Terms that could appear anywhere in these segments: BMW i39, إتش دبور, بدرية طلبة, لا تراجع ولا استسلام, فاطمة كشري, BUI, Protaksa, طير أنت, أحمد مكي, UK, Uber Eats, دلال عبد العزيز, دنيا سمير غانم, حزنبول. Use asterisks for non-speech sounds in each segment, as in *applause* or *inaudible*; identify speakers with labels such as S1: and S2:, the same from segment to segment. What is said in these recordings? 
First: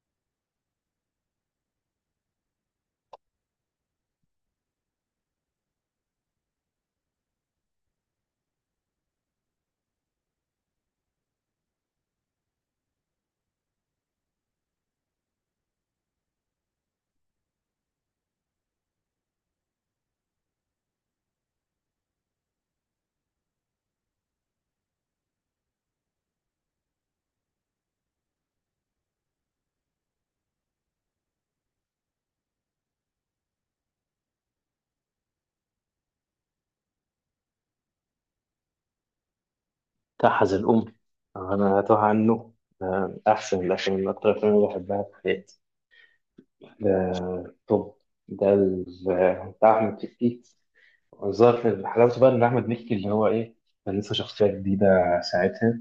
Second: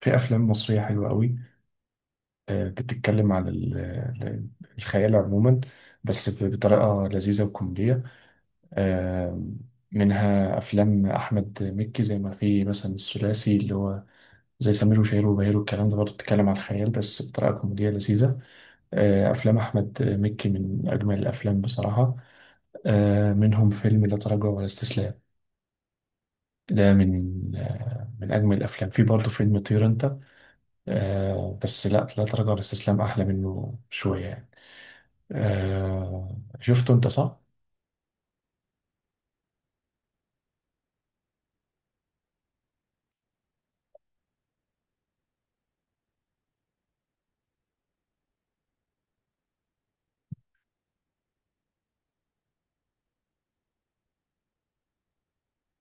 S1: في افلام مصريه حلوه قوي. آه، بتتكلم عن الخيال عموما. بس بطريقه لذيذه وكوميديه. آه، منها افلام احمد مكي، زي ما في مثلا الثلاثي اللي هو زي سمير وشهير وبهير، والكلام ده برضه بتتكلم على الخيال بس بطريقة كوميدية لذيذة. آه، أفلام أحمد مكي من أجمل الأفلام بصراحة. آه، منهم فيلم لا تراجع ولا استسلام. ده من من أجمل الأفلام. في برضه فيلم طير أنت. آه، بس لا تراجع ولا استسلام احلى منه شويه يعني. آه، شفته انت؟ صح.
S2: تحز الأم. أنا أتوه عنه. أحسن الأفلام، من أكتر الأفلام اللي بحبها في حياتي. طب، ده بتاع أحمد مكي. ظهر في حلاوته بقى إن أحمد مكي اللي هو إيه، كان لسه شخصية جديدة ساعتها.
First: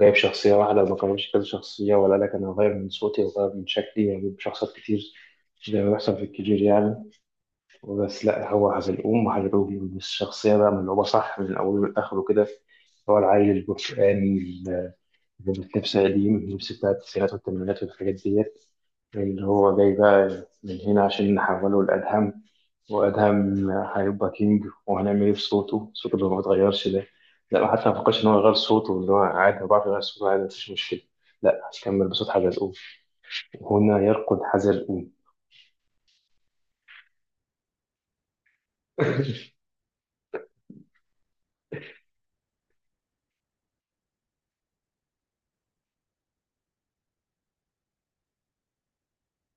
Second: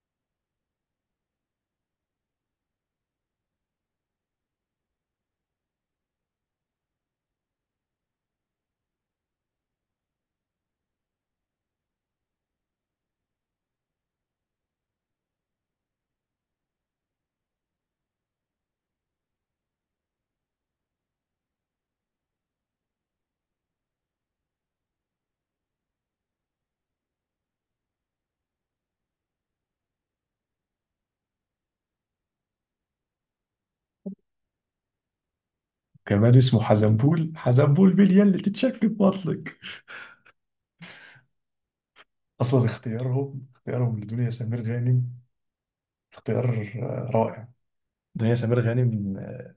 S2: جايب شخصية واحدة، ما كانش كذا شخصية ولا لك أنا هغير من صوتي وغير من شكلي وأجيب شخصيات كتير، زي ما بيحصل في الكبير يعني. بس لا، هو حزلقوم، وحزلقوم الشخصية بقى ملعوبة صح من أوله لآخره كده. هو العيل البرتقاني. اللبس قديم، اللبس بتاع التسعينات والثمانينات والحاجات ديت. اللي هو جاي بقى من هنا عشان نحوله لأدهم، وأدهم هيبقى كينج. وهنعمل إيه بصوته؟ صوته اللي ما بيتغيرش ده، لا، ما حتى ما فكرش إن هو يغير صوته، اللي هو عادي، هو بيعرف يغير صوته عادي، مفيش مشكلة. لا، هكمل بصوت حزلقوم. هنا يرقد حزلقوم.
S1: كمان اسمه حزنبول، حزنبول باليا اللي تتشك في بطنك. اصلا اختيارهم لدنيا سمير غانم. اختيار رائع. دنيا سمير غانم.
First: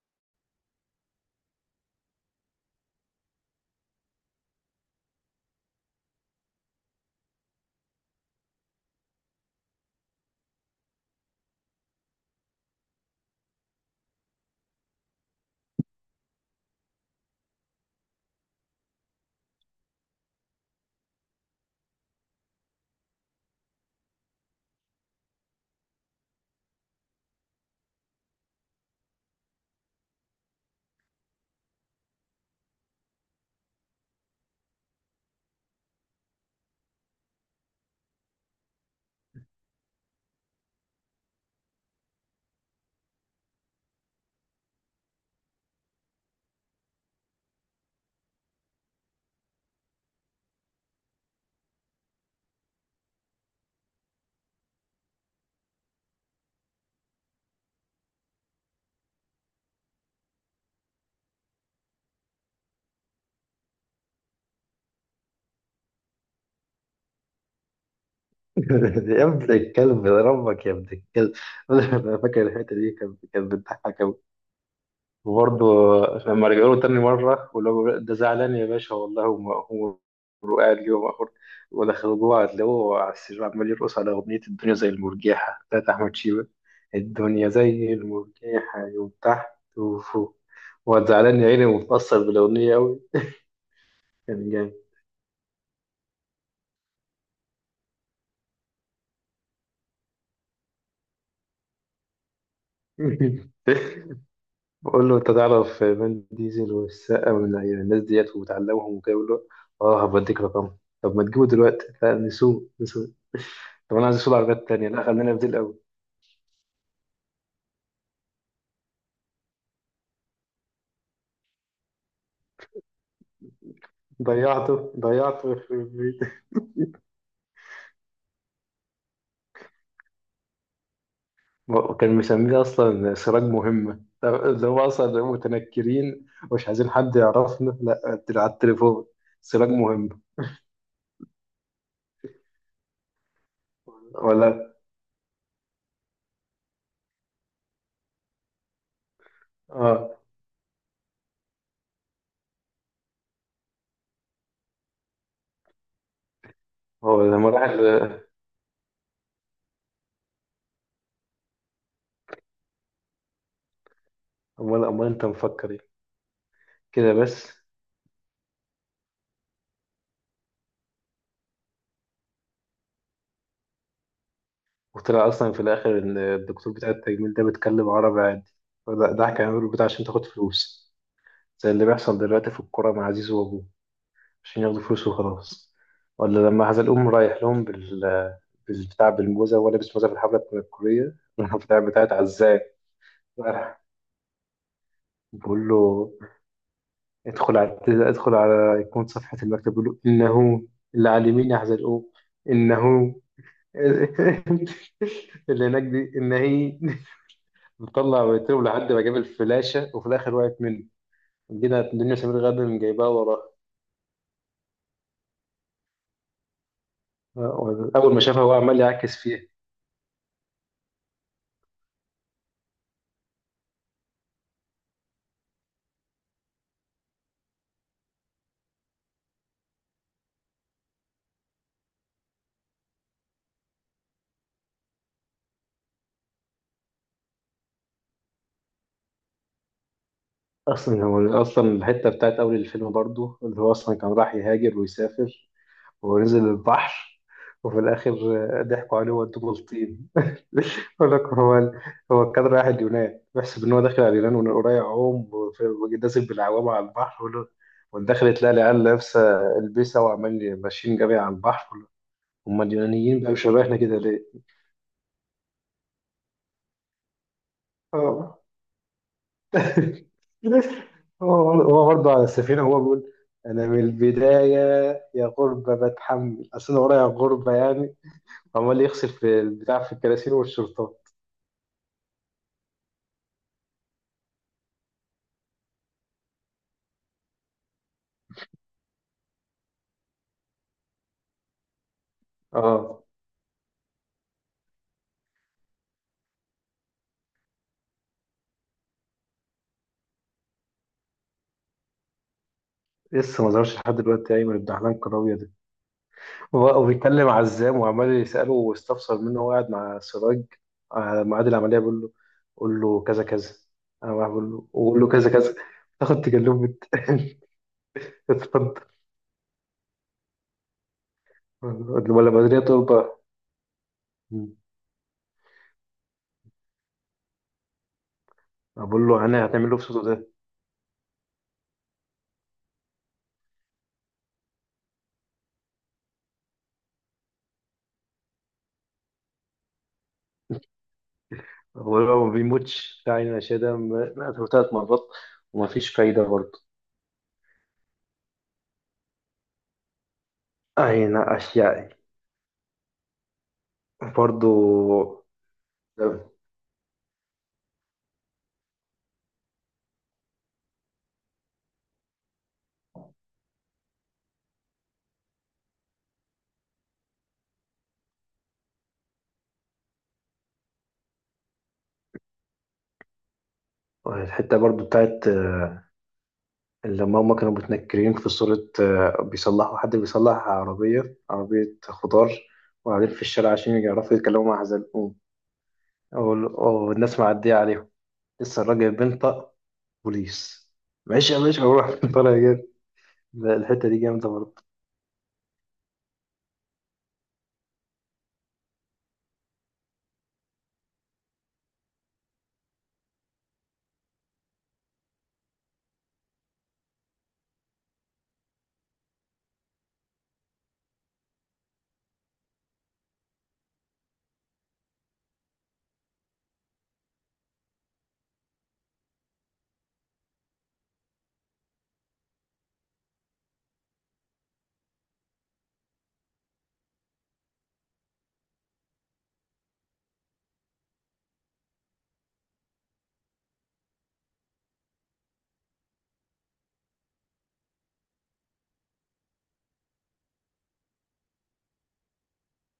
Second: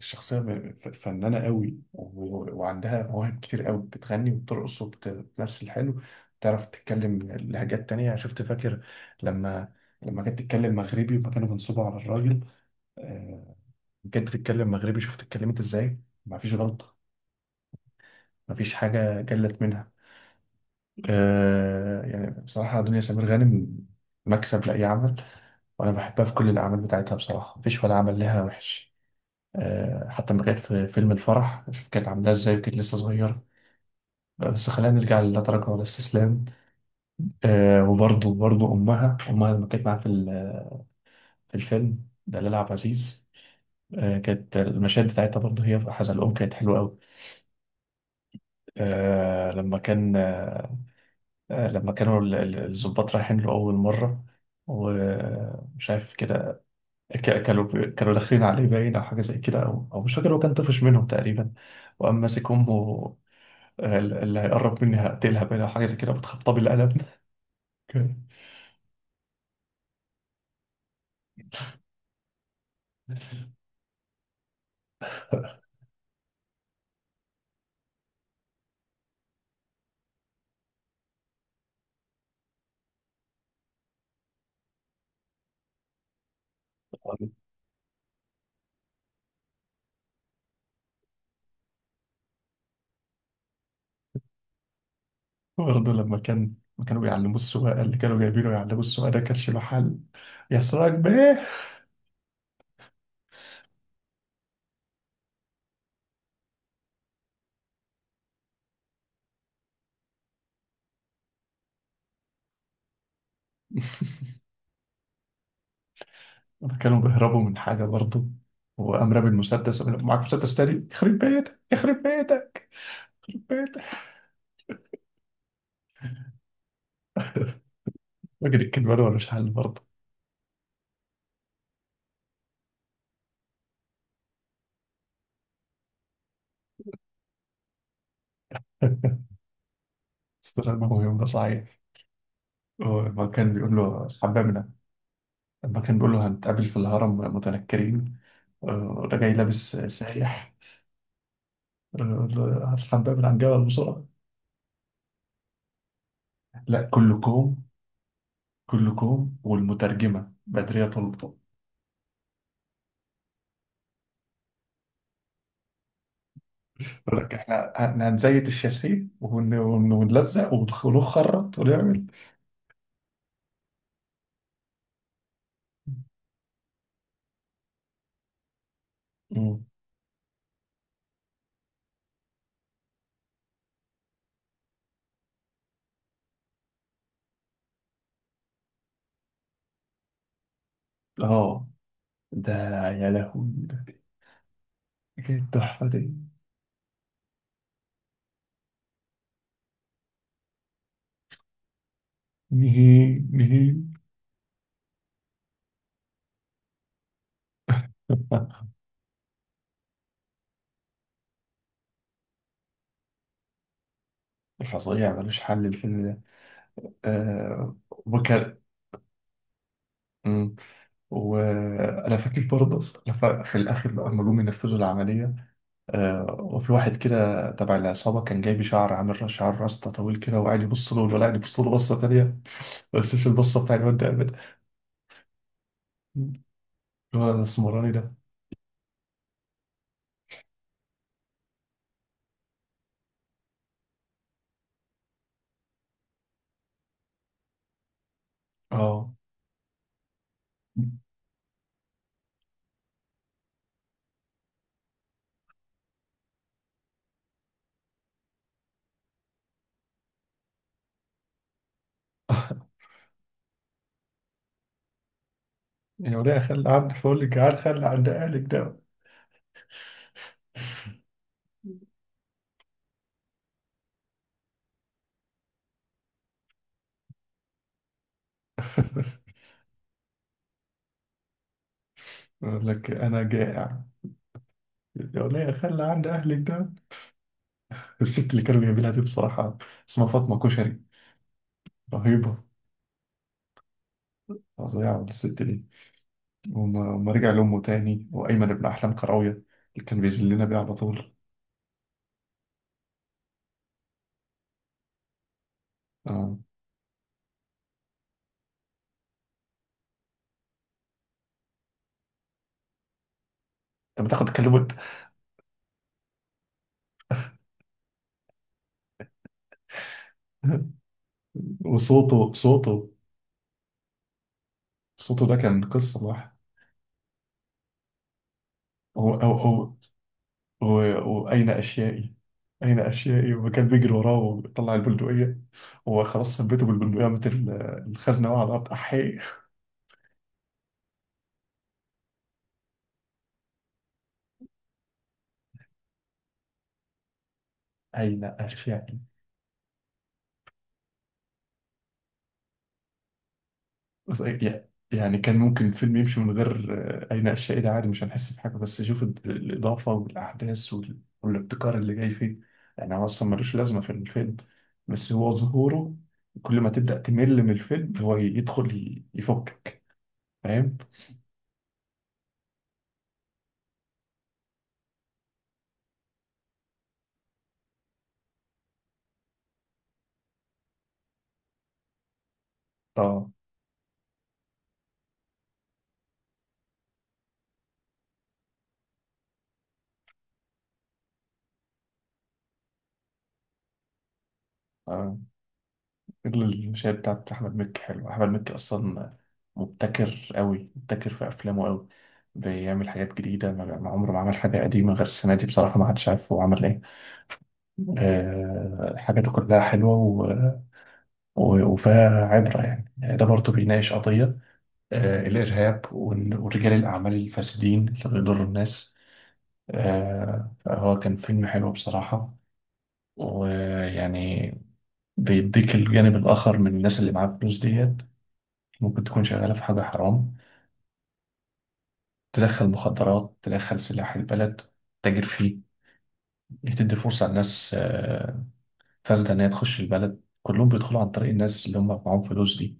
S1: شخصيه فنانه قوي، وعندها مواهب كتير قوي، بتغني وبترقص وبتمثل حلو. بتعرف تتكلم لهجات تانية. شفت؟ فاكر؟ لما لما كانت تتكلم مغربي، وما كانوا بينصبوا على الراجل. آه، بجد تتكلم مغربي. شوف اتكلمت ازاي. مفيش غلطة. مفيش حاجة جلت منها. آه، يعني بصراحة دنيا سمير غانم مكسب لأي عمل. وأنا بحبها في كل الأعمال بتاعتها بصراحة. مفيش ولا عمل لها وحش. آه، حتى لما كانت في فيلم الفرح، شوف كانت عاملاها ازاي، وكانت لسه صغيرة. بس خلينا نرجع للا تراجع ولا استسلام. آه، وبرضه برضه أمها لما كانت معاها في في الفيلم دلال عبد العزيز. آه، كانت المشاهد بتاعتها برضه، هي في حزن الأم، كانت حلوة أوي. آه، لما كان، آه، لما كانوا الضباط رايحين له أول مرة، ومش عارف كده، كانوا كانوا داخلين عليه، باين، أو حاجة زي كده، أو مش فاكر، هو كان طفش منهم تقريبا، وقام ماسك أمه. آه، اللي هيقرب مني هقتلها، باين، أو حاجة زي كده، بتخبطها بالقلم.
S2: *laughs* يا ابن الكلب يا ربك، يا ابن الكلب. *laughs* انا فاكر الحته دي كانت
S1: *laughs*
S2: بتضحك قوي. وبرضه لما رجعوا له تاني مره، واللي هو بيقول ده زعلان يا باشا والله، هو هو. وقاعد اليوم اخر، ودخلوا جوه هتلاقوه على السرير عمال يرقص على اغنيه الدنيا زي المرجحه بتاعت احمد شيبه. الدنيا زي المرجحه، يوم تحت وفوق. وقعد زعلان يا عيني، ومتأثر بالاغنيه قوي. كان جامد.
S1: برضه لما كانوا بيعلموا السواقة، اللي كانوا جايبينه يعلموا السواقة ده، كانش له حل. يا سراج بيه.
S2: *laughs* بقول له انت تعرف فان ديزل والسقا والناس ديت وبتعلمهم وكده، بيقول له اه هبديك رقمهم. طب ما تجيبه دلوقتي؟ لا، نسوق نسوق. طب انا
S1: *laughs*
S2: عايز اسوق عربيات تانية. لا، خلينا في دي الاول.
S1: لما كانوا بيهربوا من حاجة برضه، وقام رامي المسدس وقال له، معاك مسدس تاني؟ يخرب بيتك، يخرب بيتك. بيت
S2: ضيعته ضيعته. *laughs*
S1: فاكر الكلمة ولا مش حل برضه؟
S2: وكان مسميه اصلا سراج مهمه، اللي هو اصلا متنكرين ومش عايزين حد يعرفنا، لا، على التليفون.
S1: *laughs*
S2: سراج مهم.
S1: استغرب، ما هو يوم ده صعيد. لما كان بيقول له حبابنا.
S2: ولا
S1: لما كان بيقول له، هنتقابل في الهرم متنكرين. آه، ده جاي لابس
S2: اه.
S1: سايح. آه، الحباب عن جبل بسرعة. لا،
S2: هو لما
S1: كلكم.
S2: راح
S1: كلكم، والمترجمة بدرية طلبة.
S2: امال انت مفكر ايه؟ كده
S1: يقول لك،
S2: بس.
S1: احنا هنزيت الشاسيه ونلزق ونخرط ونعمل.
S2: وطلع اصلا في الاخر ان الدكتور بتاع التجميل ده بيتكلم عربي عادي، فده
S1: مم.
S2: كان بتاع عشان تاخد فلوس، زي اللي بيحصل دلوقتي في الكوره مع عزيز وابوه، عشان ياخدوا فلوس وخلاص. ولا لما هذا الأم رايح لهم بالبتاع، بالموزة، ولا لابس موزة في الحفلة بتاعت الكورية، *laughs*
S1: اه،
S2: البتاع بتاعت
S1: ده
S2: عزام.
S1: يا لهوي، ده كانت
S2: بقول له
S1: تحفة دي.
S2: ادخل على ادخل على يكون صفحة المكتب، بقول له إنه اللي على اليمين هذا الأم، إنه
S1: نهي نهي.
S2: *laughs* اللي هناك دي إن هي. مطلع ويترب لحد ما جاب الفلاشة وفي الآخر وقعت منه. جينا الدنيا سمير غانم جايباها وراه.
S1: فظيع ملوش حل الفيلم ده. آه،
S2: أول ما شافها هو
S1: وكر.
S2: عمال يعكس فيها.
S1: مم. وانا فاكر برضه، في الاخر بقى لما جم ينفذوا العمليه، آه، وفي واحد كده تبع العصابه، كان جايب شعر، عامل شعر راستا طويل كده، وقاعد يبص له، ولا قاعد يبص له بصه تانيه. *laughs* بس مش البصه بتاع الواد ده ابدا، اللي هو الاسمراني ده.
S2: اصلا هو اصلا الحته بتاعت اول الفيلم برضو، اللي هو اصلا كان راح يهاجر ويسافر ونزل البحر، وفي الاخر ضحكوا
S1: اه،
S2: عليه وودوه بلطيم. *laughs* يقول لك هو كان رايح اليونان، بيحسب ان هو داخل على اليونان وإن قريب عوم، ونازل بالعوامه على البحر. ويقول له، ودخل تلاقي العيال لابسه البسه وعمال ماشيين جري على البحر، يقول له، هم اليونانيين بقى مش رايحنا كده ليه؟
S1: يا وليه خلي عندي، فقول لك جعان، خلي عند
S2: اه.
S1: اهلك ده.
S2: *laughs* هو برضه على السفينة هو بيقول أنا من البداية، يا غربة بتحمل أصل أنا ورايا غربة يعني. عمال يغسل
S1: *laughs*
S2: في البتاع، في الكراسي والشرطة.
S1: يقول لك انا جائع. يا وليه خلي عند اهلك. الست اللي كانوا جايبينها دي بصراحة، اسمها فاطمة كشري، رهيبة.
S2: اه.
S1: فظيعة الست دي. وما رجع لأمه تاني، وأيمن ابن أحلام كراوية، اللي كان بيذلنا بيه على طول.
S2: لسه ما ظهرش لحد دلوقتي أيمن الدحلان الكراوية ده.
S1: آه.
S2: وبيتكلم عزام وعمال يسأله واستفسر منه، وهو قاعد مع سراج على ميعاد العملية، بيقول له قول له كذا كذا.
S1: أنت
S2: أنا راح
S1: بتاخد
S2: بقول له،
S1: كلمة.
S2: وقول له كذا كذا. تاخد تكلمة. *laughs* اتفضل.
S1: *laughs* وصوته
S2: ولا بدرية
S1: صوته
S2: طلبة.
S1: صوته ده كان قصة لوحده.
S2: بقول
S1: أو
S2: له
S1: أو
S2: أنا هتعمل
S1: أو
S2: له في صوته ده.
S1: وأين أشيائي. أين أشيائي، وكان بيجري وراه وطلع البندقية. هو خلاص ثبته بالبندقية مثل الخزنة. وقع على الأرض، أحي.
S2: هو لو ما بيموتش فعلا أشياء مات ثلاث مرات، وما فيش فايدة برضه.
S1: أين أشيائي.
S2: أين أشيائي
S1: بس يعني
S2: برضه.
S1: كان ممكن الفيلم يمشي من غير آه، أي نقاش، عادي، عادي، مش هنحس بحاجة. بس شوف الإضافة والأحداث والابتكار اللي جاي فيه. يعني هو أصلا ملوش لازمة في الفيلم، بس هو ظهوره، كل ما تبدأ تمل من الفيلم هو يدخل يفكك. فاهم؟
S2: الحتة برضه بتاعت لما هما كانوا متنكرين في صورة بيصلحوا، حد بيصلح عربية خضار، وقاعدين في
S1: اه،
S2: الشارع عشان يعرفوا يتكلموا مع حزلقوم. أو الناس معدية عليهم، لسه الراجل بينطق بوليس، ماشي يا باشا، روح. *laughs* طالع جاي. لا، الحتة دي جامدة برضه.
S1: آه. غير الشاي بتاعت أحمد مكي حلو. أحمد مكي أصلا مبتكر أوي، مبتكر في أفلامه أوي. بيعمل حاجات جديدة، ما عمره ما عمل حاجة قديمة، غير السنة دي بصراحة ما حدش عارف هو عمل إيه. آه، حاجاته كلها حلوة وفيها عبرة يعني ده برضه بيناقش قضية، آه، الإرهاب، ورجال الأعمال الفاسدين اللي بيضروا الناس. آه، فهو كان فيلم حلو بصراحة. ويعني بيديك الجانب الآخر من الناس اللي معاها فلوس ديت، ممكن تكون شغالة في حاجة حرام، تدخل مخدرات، تدخل سلاح البلد، تتاجر فيه. بتدي فرصة لناس، فاسدة إن هي تخش البلد. كلهم بيدخلوا عن طريق الناس اللي هم معاهم فلوس دي.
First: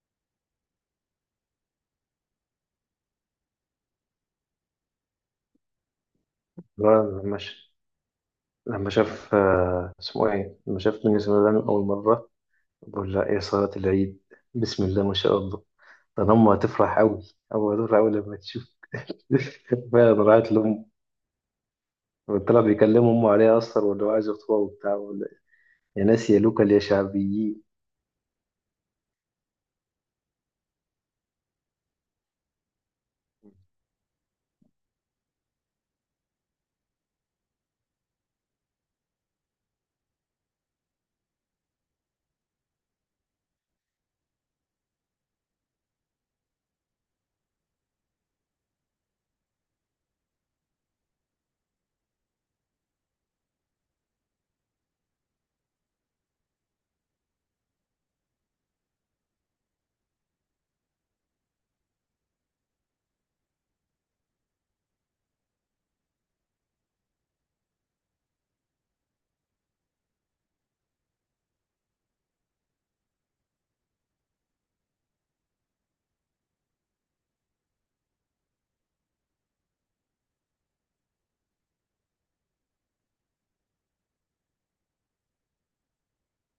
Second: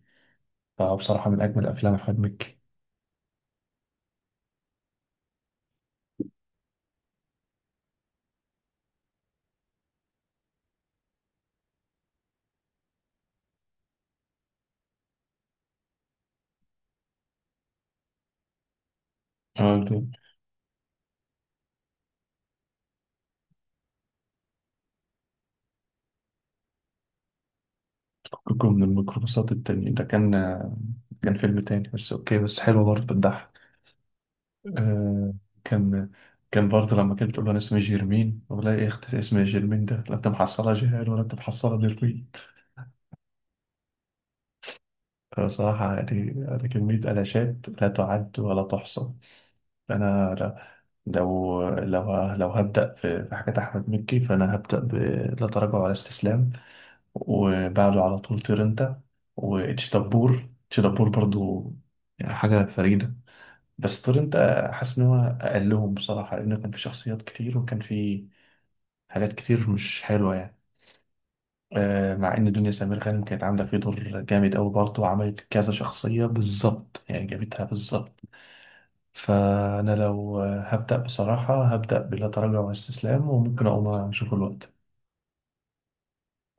S1: فبصراحة من أجمل أفلام أحمد مكي.
S2: لا، ماشي. لما شاف اسمه ايه، لما شاف من سلام اول مره، بقول لها ايه صلاه العيد، بسم الله ما شاء الله، ده أنا امه هتفرح قوي، او هتفرح قوي لما تشوف. *laughs*
S1: آه، ده
S2: فعلا راحت لامه، طلع بيكلم امه عليها اصلا، وانه عايز يخطبها وبتاع يا ناس يا لوكال يا شعبيين.
S1: فككم من الميكروباصات التانية، ده كان كان فيلم تاني، بس أوكي، بس حلو برضه، بتضحك. آه، كان كان برضه لما كانت بتقول له، أنا اسمي جيرمين، والله يا أختي اسمي جيرمين، ده لا أنت محصلة جهال ولا أنت محصلة ديرمين. أنا صراحة يعني أنا كمية ألاشات لا تعد ولا تحصى. أنا لو هبدأ في حاجات أحمد مكي، فأنا هبدأ ب لا تراجع ولا استسلام، وبعده على طول طير أنت، وإتش دبور، إتش دبور برضو، يعني حاجة فريدة. بس طير أنت، حاسس إن هو أقلهم بصراحة، لأن كان في شخصيات كتير وكان في حاجات كتير مش حلوة يعني. آه، مع ان دنيا سمير غانم كانت عامله فيه دور جامد قوي برضه، وعملت كذا شخصيه بالظبط، يعني جابتها بالظبط. فانا لو هبدا بصراحه، هبدا بلا تراجع ولا استسلام، وممكن اقوم اشوف الوقت.